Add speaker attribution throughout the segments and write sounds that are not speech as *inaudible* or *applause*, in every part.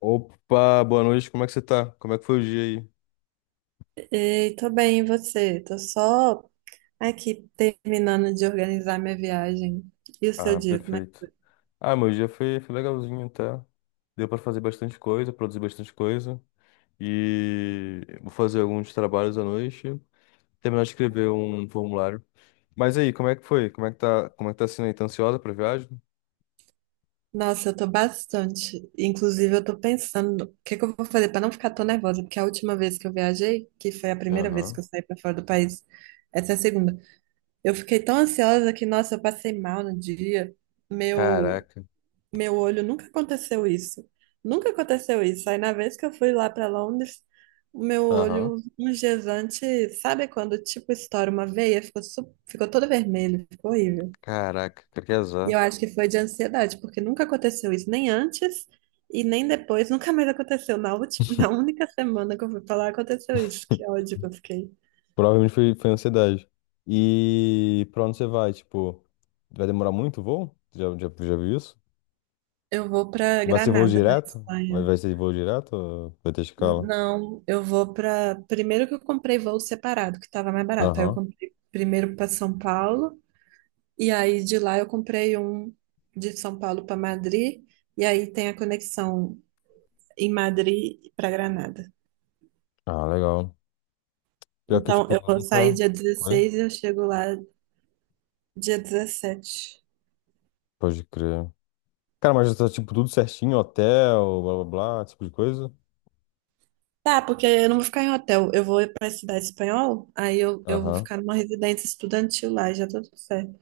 Speaker 1: Opa, boa noite, como é que você tá? Como é que foi o dia aí?
Speaker 2: Ei, tô bem, e você? Tô só aqui terminando de organizar minha viagem. E o seu
Speaker 1: Ah,
Speaker 2: dia, como é que
Speaker 1: perfeito.
Speaker 2: foi?
Speaker 1: Ah, meu dia foi legalzinho até. Deu pra fazer bastante coisa, produzir bastante coisa. E vou fazer alguns trabalhos à noite, terminar de escrever um formulário. Mas aí, como é que foi? Como é que tá sendo aí? Tá ansiosa pra viagem?
Speaker 2: Nossa, eu tô bastante. Inclusive, eu tô pensando o que que eu vou fazer pra não ficar tão nervosa, porque a última vez que eu viajei, que foi a primeira vez que
Speaker 1: Aham.
Speaker 2: eu saí pra fora do país, essa é a segunda. Eu fiquei tão ansiosa que, nossa, eu passei mal no dia. Meu
Speaker 1: Caraca.
Speaker 2: meu olho nunca aconteceu isso. Nunca aconteceu isso. Aí na vez que eu fui lá para Londres, o meu
Speaker 1: Aham.
Speaker 2: olho, uns dias antes, sabe quando tipo estoura uma veia, ficou, ficou todo vermelho, ficou horrível.
Speaker 1: Caraca, cara, que
Speaker 2: E
Speaker 1: azar.
Speaker 2: eu acho que foi de ansiedade, porque nunca aconteceu isso, nem antes e nem depois, nunca mais aconteceu. *laughs* Na única semana que eu fui pra lá, aconteceu isso. Que ódio que eu fiquei.
Speaker 1: Provavelmente foi ansiedade. E pra onde você vai? Tipo, vai demorar muito o voo? Já viu isso?
Speaker 2: Eu vou pra
Speaker 1: Vai ser voo
Speaker 2: Granada, na
Speaker 1: direto? Vai,
Speaker 2: Espanha.
Speaker 1: vai ser voo direto? Ou vai ter escala?
Speaker 2: Não, eu vou para. Primeiro que eu comprei voo separado, que estava mais barato. Aí eu
Speaker 1: Aham.
Speaker 2: comprei primeiro para São Paulo, e aí de lá eu comprei um de São Paulo para Madrid, e aí tem a conexão em Madrid para Granada.
Speaker 1: Ah, legal. Pior que,
Speaker 2: Então
Speaker 1: tipo,
Speaker 2: eu
Speaker 1: eu
Speaker 2: vou sair
Speaker 1: nunca.
Speaker 2: dia
Speaker 1: Oi?
Speaker 2: 16 e eu chego lá dia 17.
Speaker 1: Pode crer. Cara, mas já tá, tipo, tudo certinho, hotel, blá blá blá, esse tipo de coisa?
Speaker 2: Tá, porque eu não vou ficar em hotel, eu vou para a cidade espanhol, aí eu vou
Speaker 1: Aham.
Speaker 2: ficar numa residência estudantil lá, já tô tudo certo.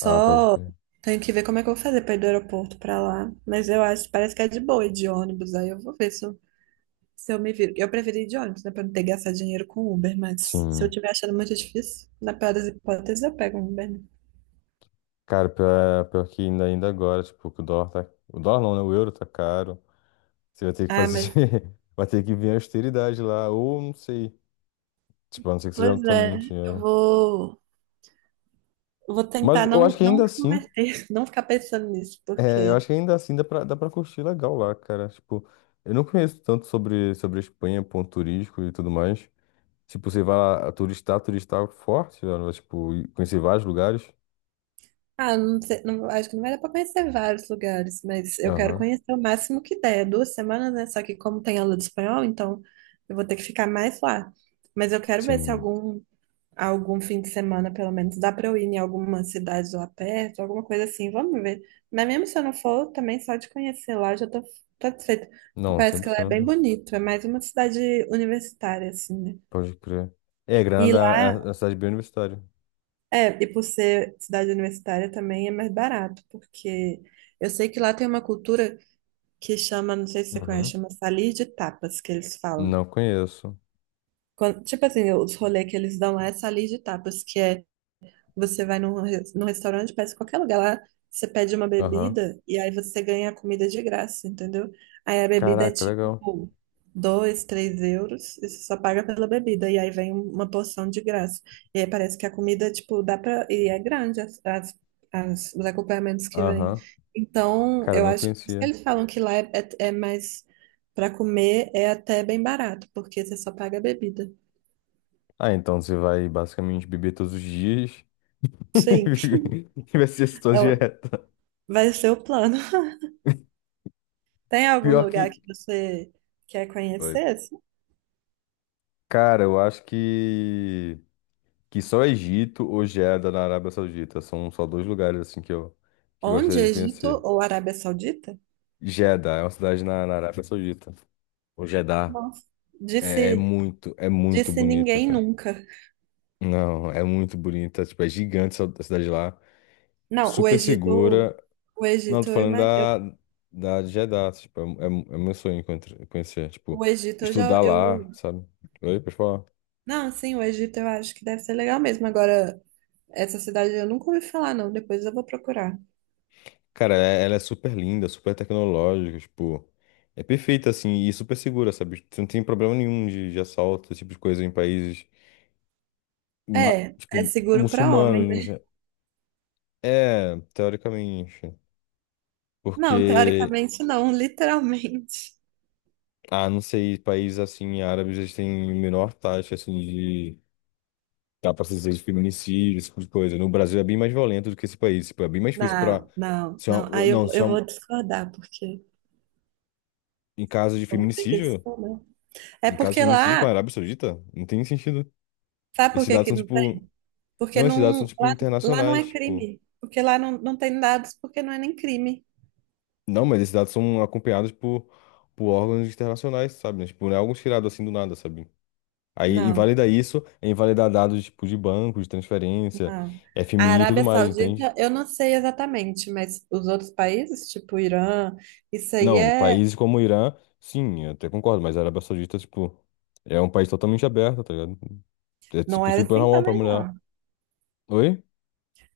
Speaker 1: Ah, pode crer.
Speaker 2: tenho que ver como é que eu vou fazer para ir do aeroporto para lá. Mas eu acho, parece que é de boa ir de ônibus. Aí eu vou ver se eu me viro. Eu preferi ir de ônibus, né? Para não ter que gastar dinheiro com Uber. Mas se eu
Speaker 1: Sim.
Speaker 2: estiver achando muito difícil, na pior das hipóteses, eu pego um Uber. Né?
Speaker 1: Cara, pior que ainda agora, tipo, que o dólar tá. O dólar não, né? O euro tá caro. Você vai ter que
Speaker 2: Ah,
Speaker 1: fazer.
Speaker 2: mas
Speaker 1: *laughs* Vai ter que vir a austeridade lá, ou não sei. Tipo, a não ser que você já
Speaker 2: pois
Speaker 1: não tenha
Speaker 2: é.
Speaker 1: muito
Speaker 2: Eu
Speaker 1: dinheiro.
Speaker 2: vou, eu vou
Speaker 1: Mas
Speaker 2: tentar
Speaker 1: eu
Speaker 2: não,
Speaker 1: acho que
Speaker 2: não
Speaker 1: ainda assim.
Speaker 2: converter, *laughs* não ficar pensando nisso,
Speaker 1: É, eu
Speaker 2: porque.
Speaker 1: acho que ainda assim dá pra curtir legal lá, cara. Tipo, eu não conheço tanto sobre a Espanha, ponto turístico e tudo mais. Tipo, você vai lá turistar, turistar é forte, né? Tipo, e conhecer vários lugares.
Speaker 2: Ah, não sei, não- acho que não vai dar para conhecer vários lugares, mas eu quero
Speaker 1: Aham,
Speaker 2: conhecer o máximo que der. É 2 semanas, né? Só que como tem aula de espanhol, então eu vou ter que ficar mais lá. Mas eu quero ver se
Speaker 1: sim.
Speaker 2: algum fim de semana, pelo menos, dá para eu ir em alguma cidade lá perto, alguma coisa assim. Vamos ver. Mas mesmo se eu não for, também só de conhecer lá eu já tô satisfeita. Porque
Speaker 1: Não, cem
Speaker 2: parece que
Speaker 1: por
Speaker 2: lá é bem
Speaker 1: cento.
Speaker 2: bonito. É mais uma cidade universitária, assim, né?
Speaker 1: Pode crer. É,
Speaker 2: E
Speaker 1: Granada é uma cidade bem universitária.
Speaker 2: e por ser cidade universitária também é mais barato, porque eu sei que lá tem uma cultura que chama, não sei se você conhece,
Speaker 1: Uhum.
Speaker 2: chama salir de tapas, que eles falam.
Speaker 1: Não conheço.
Speaker 2: Tipo assim, os rolês que eles dão lá é salir de tapas, que é você vai num restaurante, parece qualquer lugar lá, você pede uma
Speaker 1: Aham.
Speaker 2: bebida e aí você ganha a comida de graça, entendeu? Aí a bebida é
Speaker 1: Caraca,
Speaker 2: tipo
Speaker 1: legal.
Speaker 2: 2, 3 euros, e você só paga pela bebida, e aí vem uma porção de graça. E aí parece que a comida, tipo, dá pra. E é grande os acompanhamentos que vem.
Speaker 1: Aham.
Speaker 2: Então,
Speaker 1: Cara, eu
Speaker 2: eu
Speaker 1: não
Speaker 2: acho. Por isso que
Speaker 1: conhecia.
Speaker 2: eles falam que lá é mais. Pra comer é até bem barato, porque você só paga a bebida.
Speaker 1: Ah, então você vai basicamente beber todos os dias
Speaker 2: Sim,
Speaker 1: *laughs* e vai ser sua
Speaker 2: é o-
Speaker 1: dieta.
Speaker 2: vai ser o plano. Tem algum
Speaker 1: Pior
Speaker 2: lugar
Speaker 1: que.
Speaker 2: que você quer
Speaker 1: Oi.
Speaker 2: conhecer? Assim?
Speaker 1: Cara, eu acho que só Egito ou Jeddah na Arábia Saudita. São só dois lugares assim que
Speaker 2: Onde?
Speaker 1: gostaria de
Speaker 2: Egito
Speaker 1: conhecer.
Speaker 2: ou Arábia Saudita?
Speaker 1: Jeddah é uma cidade na Arábia Saudita. O Jeddah
Speaker 2: Nossa.
Speaker 1: é, é
Speaker 2: Disse,
Speaker 1: muito, é muito
Speaker 2: disse
Speaker 1: bonita,
Speaker 2: ninguém
Speaker 1: cara.
Speaker 2: nunca.
Speaker 1: Não, é muito bonita. Tipo, é gigante essa cidade lá.
Speaker 2: Não, o
Speaker 1: Super
Speaker 2: Egito,
Speaker 1: segura.
Speaker 2: o
Speaker 1: Não,
Speaker 2: Egito,
Speaker 1: tô falando da, da de Jeddah. Tipo, é meu sonho conhecer. Conhecer, tipo,
Speaker 2: o Egito
Speaker 1: estudar lá, sabe? Oi, pessoal.
Speaker 2: não, sim, o Egito eu acho que deve ser legal mesmo. Agora, essa cidade eu nunca ouvi falar, não. Depois eu vou procurar.
Speaker 1: Cara, ela é super linda, super tecnológica, tipo, é perfeita assim e super segura, sabe? Você não tem problema nenhum de assalto, esse tipo de coisa em países,
Speaker 2: É, é
Speaker 1: tipo,
Speaker 2: seguro para
Speaker 1: muçulmanos.
Speaker 2: homem,
Speaker 1: No
Speaker 2: né?
Speaker 1: ge- É, teoricamente.
Speaker 2: Não,
Speaker 1: Porque,
Speaker 2: teoricamente não, *laughs* literalmente.
Speaker 1: ah, não sei, países assim, árabes, eles têm menor taxa assim de, dá pra se dizer, de feminicídio, esse tipo de coisa. No Brasil é bem mais violento do que esse país, tipo, é bem mais difícil pra.
Speaker 2: Não, não,
Speaker 1: Se
Speaker 2: não.
Speaker 1: uma,
Speaker 2: Aí eu,
Speaker 1: não, se
Speaker 2: eu vou discordar, porque
Speaker 1: em caso de
Speaker 2: eu vou ter que
Speaker 1: feminicídio,
Speaker 2: discordar. É
Speaker 1: em caso de
Speaker 2: porque
Speaker 1: feminicídio com a
Speaker 2: lá,
Speaker 1: Arábia Saudita, não tem sentido.
Speaker 2: sabe por
Speaker 1: Esses
Speaker 2: que
Speaker 1: dados
Speaker 2: que
Speaker 1: são,
Speaker 2: não
Speaker 1: tipo.
Speaker 2: tem? Porque
Speaker 1: Não, esses dados são,
Speaker 2: não,
Speaker 1: tipo,
Speaker 2: lá não
Speaker 1: internacionais,
Speaker 2: é
Speaker 1: tipo.
Speaker 2: crime. Porque lá não tem dados, porque não é nem crime.
Speaker 1: Não, mas esses dados são acompanhados por órgãos internacionais, sabe? Né? Tipo, não é algo tirado assim do nada, sabe? Aí
Speaker 2: Não,
Speaker 1: invalida isso, é invalidar dados, tipo, de banco, de transferência,
Speaker 2: não. A
Speaker 1: FMI e tudo
Speaker 2: Arábia
Speaker 1: mais,
Speaker 2: Saudita,
Speaker 1: entende?
Speaker 2: eu não sei exatamente, mas os outros países, tipo Irã, isso aí
Speaker 1: Não,
Speaker 2: é,
Speaker 1: países como o Irã, sim, eu até concordo, mas a Arábia Saudita, tipo, é um país totalmente aberto, tá ligado? É,
Speaker 2: não
Speaker 1: tipo,
Speaker 2: é
Speaker 1: super
Speaker 2: assim
Speaker 1: normal pra
Speaker 2: também
Speaker 1: mulher.
Speaker 2: não.
Speaker 1: Oi?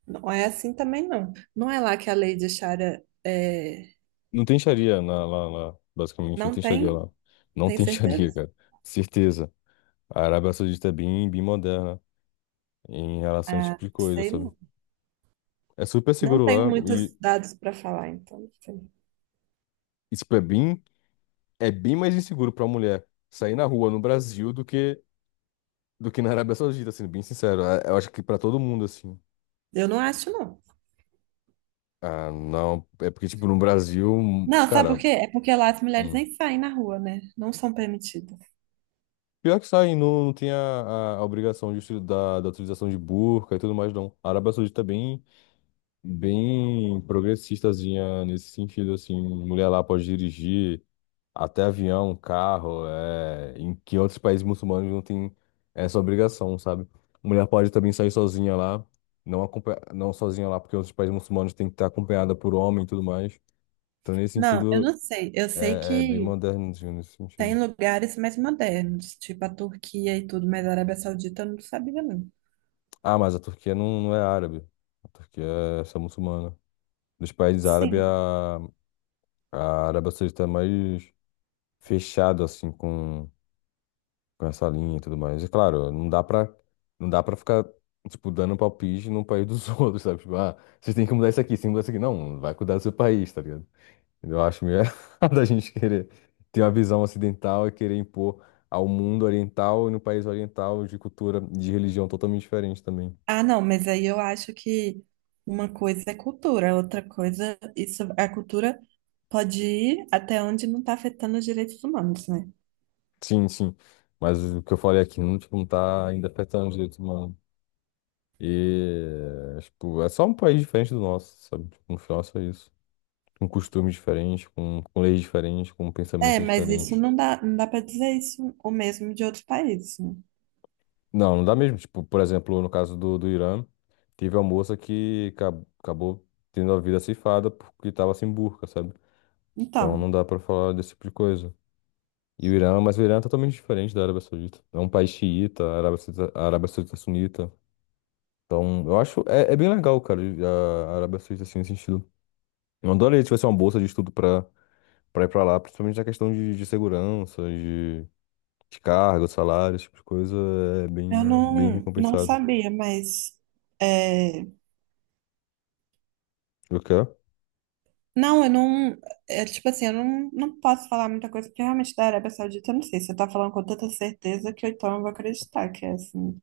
Speaker 2: Não é assim também não. Não é lá que a lei de Sharia é,
Speaker 1: Não tem xaria lá, basicamente, não
Speaker 2: não
Speaker 1: tem xaria
Speaker 2: tem,
Speaker 1: lá. Não
Speaker 2: tem
Speaker 1: tem *laughs* xaria,
Speaker 2: certeza?
Speaker 1: cara. Certeza. A Arábia Saudita é bem moderna em relação a esse
Speaker 2: Ah,
Speaker 1: tipo de coisa,
Speaker 2: sei
Speaker 1: sabe?
Speaker 2: não.
Speaker 1: É super
Speaker 2: Não
Speaker 1: seguro
Speaker 2: tenho
Speaker 1: lá
Speaker 2: muitos
Speaker 1: e
Speaker 2: dados para falar, então. Não sei.
Speaker 1: isso é bem mais inseguro pra mulher sair na rua no Brasil do que na Arábia Saudita, sendo bem sincero. Eu acho que pra todo mundo assim.
Speaker 2: Eu não acho não.
Speaker 1: Ah, não, é porque tipo no Brasil,
Speaker 2: Não, sabe por
Speaker 1: cara,
Speaker 2: quê? É porque lá as mulheres
Speaker 1: hum.
Speaker 2: nem saem na rua, né? Não são permitidas.
Speaker 1: Pior que sair não, não tem a obrigação da utilização de burca e tudo mais, não. A Arábia Saudita é bem progressistazinha nesse sentido, assim. Mulher lá pode dirigir. Até avião, carro, é, em que outros países muçulmanos não tem essa obrigação, sabe? Mulher pode também sair sozinha lá, não, não sozinha lá, porque outros países muçulmanos tem que estar acompanhada por homem e tudo mais. Então, nesse
Speaker 2: Não, eu
Speaker 1: sentido,
Speaker 2: não sei. Eu sei
Speaker 1: é bem
Speaker 2: que
Speaker 1: moderno assim, nesse
Speaker 2: tem
Speaker 1: sentido.
Speaker 2: lugares mais modernos, tipo a Turquia e tudo, mas a Arábia Saudita eu não sabia, não.
Speaker 1: Ah, mas a Turquia não, não é árabe. A Turquia é só muçulmana. Dos países árabes,
Speaker 2: Sim.
Speaker 1: a Arábia Saudita é mais fechado, assim, com essa linha e tudo mais. É claro, não dá pra ficar, tipo, dando palpite num país dos *laughs* outros, sabe? Tipo, ah, vocês têm que mudar isso aqui, vocês têm que mudar isso aqui. Não, vai cuidar do seu país, tá ligado? Eu acho meio *laughs* errado a gente querer ter uma visão ocidental e querer impor ao mundo oriental e no país oriental de cultura, de religião totalmente diferente também.
Speaker 2: Ah, não, mas aí eu acho que uma coisa é cultura, outra coisa, isso, a cultura pode ir até onde não está afetando os direitos humanos, né?
Speaker 1: Sim, sim. Mas o que eu falei aqui não, tipo, não tá ainda afetando os direitos humanos. E, tipo, é só um país diferente do nosso, sabe? Tipo, no final é só isso. Com costumes diferentes, com leis diferentes, com
Speaker 2: É,
Speaker 1: pensamentos
Speaker 2: mas isso
Speaker 1: diferentes.
Speaker 2: não dá para dizer isso o mesmo de outros países, né?
Speaker 1: Não, não dá mesmo. Tipo, por exemplo, no caso do Irã, teve uma moça que acabou tendo a vida ceifada porque estava sem burca, sabe? Então não
Speaker 2: Então.
Speaker 1: dá pra falar desse tipo de coisa. Mas o Irã é totalmente diferente da Arábia Saudita. É um país xiita, a Arábia Saudita é sunita. Então, eu acho, é bem legal, cara, a Arábia Saudita, assim, nesse sentido. Eu adoraria se tivesse uma bolsa de estudo pra ir pra lá, principalmente na questão de segurança, de cargo, salário, esse tipo de coisa é
Speaker 2: Eu
Speaker 1: bem
Speaker 2: não, não
Speaker 1: recompensado.
Speaker 2: sabia, mas. É,
Speaker 1: O quê?
Speaker 2: não, eu não. É, tipo assim, eu não posso falar muita coisa, porque realmente da Arábia Saudita eu não sei. Você tá falando com tanta certeza que eu, então eu vou acreditar que é assim.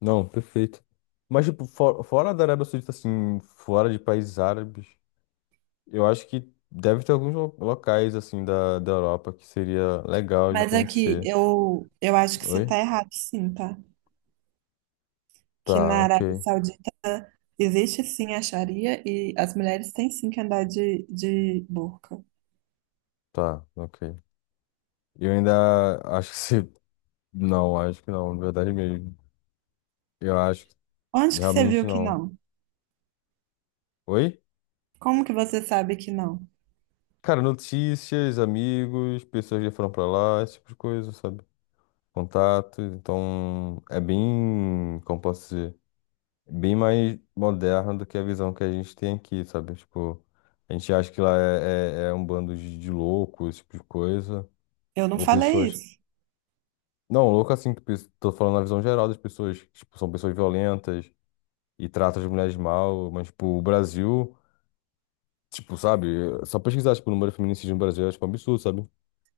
Speaker 1: Não, perfeito. Mas, tipo, fora da Arábia Saudita, assim, fora de países árabes, eu acho que deve ter alguns locais, assim, da Europa que seria legal de
Speaker 2: Mas é que
Speaker 1: conhecer.
Speaker 2: eu acho que você
Speaker 1: Oi?
Speaker 2: tá errado, sim, tá? Que
Speaker 1: Tá,
Speaker 2: na
Speaker 1: ok.
Speaker 2: Arábia Saudita existe sim a Sharia e as mulheres têm sim que andar de burca.
Speaker 1: Tá, ok. Eu ainda acho que se. *laughs* Não, acho que não, na verdade mesmo. Eu acho que
Speaker 2: Onde que você
Speaker 1: realmente
Speaker 2: viu que
Speaker 1: não.
Speaker 2: não?
Speaker 1: Oi?
Speaker 2: Como que você sabe que não?
Speaker 1: Cara, notícias, amigos, pessoas que foram pra lá, esse tipo de coisa, sabe, contato, então é bem, como posso dizer, bem mais moderna do que a visão que a gente tem aqui, sabe? Tipo, a gente acha que lá é um bando de loucos, esse tipo de coisa,
Speaker 2: Eu não
Speaker 1: ou
Speaker 2: falei
Speaker 1: pessoas.
Speaker 2: isso.
Speaker 1: Não, louco assim, que tô falando na visão geral das pessoas, que, tipo, são pessoas violentas e tratam as mulheres mal, mas, tipo, o Brasil, tipo, sabe? Só pesquisar, tipo, o número de feminicídios no Brasil é, tipo, um absurdo, sabe?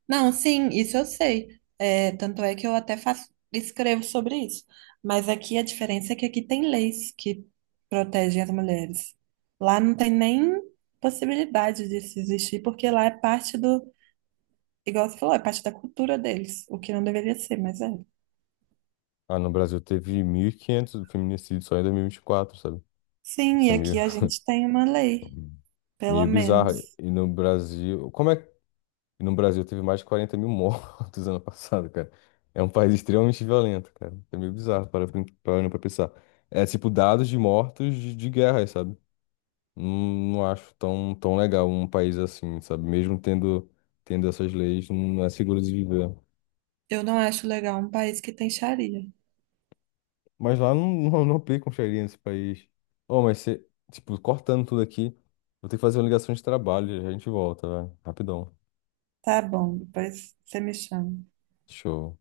Speaker 2: Não, sim, isso eu sei. É, tanto é que eu até faço, escrevo sobre isso. Mas aqui a diferença é que aqui tem leis que protegem as mulheres. Lá não tem nem possibilidade disso existir, porque lá é parte do, igual você falou, é parte da cultura deles, o que não deveria ser, mas é.
Speaker 1: Ah, no Brasil teve 1.500 feminicídios só em 2024, sabe?
Speaker 2: Sim,
Speaker 1: Isso
Speaker 2: e
Speaker 1: é
Speaker 2: aqui
Speaker 1: meio
Speaker 2: a gente tem uma lei, pelo
Speaker 1: Meio bizarro.
Speaker 2: menos.
Speaker 1: E no Brasil. Como é que. E no Brasil teve mais de 40 mil mortos *laughs* ano passado, cara. É um país extremamente violento, cara. É meio bizarro parando pra pensar. É tipo dados de mortos de guerra, sabe? Não, não acho tão, tão legal um país assim, sabe? Mesmo tendo essas leis, não é seguro de viver.
Speaker 2: Eu não acho legal um país que tem xaria.
Speaker 1: Mas lá não, *laughs* não, não aplicam xaria nesse país. Oh, mas você. Tipo, cortando tudo aqui, vou ter que fazer uma ligação de trabalho, já a gente volta, velho. Rapidão.
Speaker 2: Tá bom, depois você me chama.
Speaker 1: Show.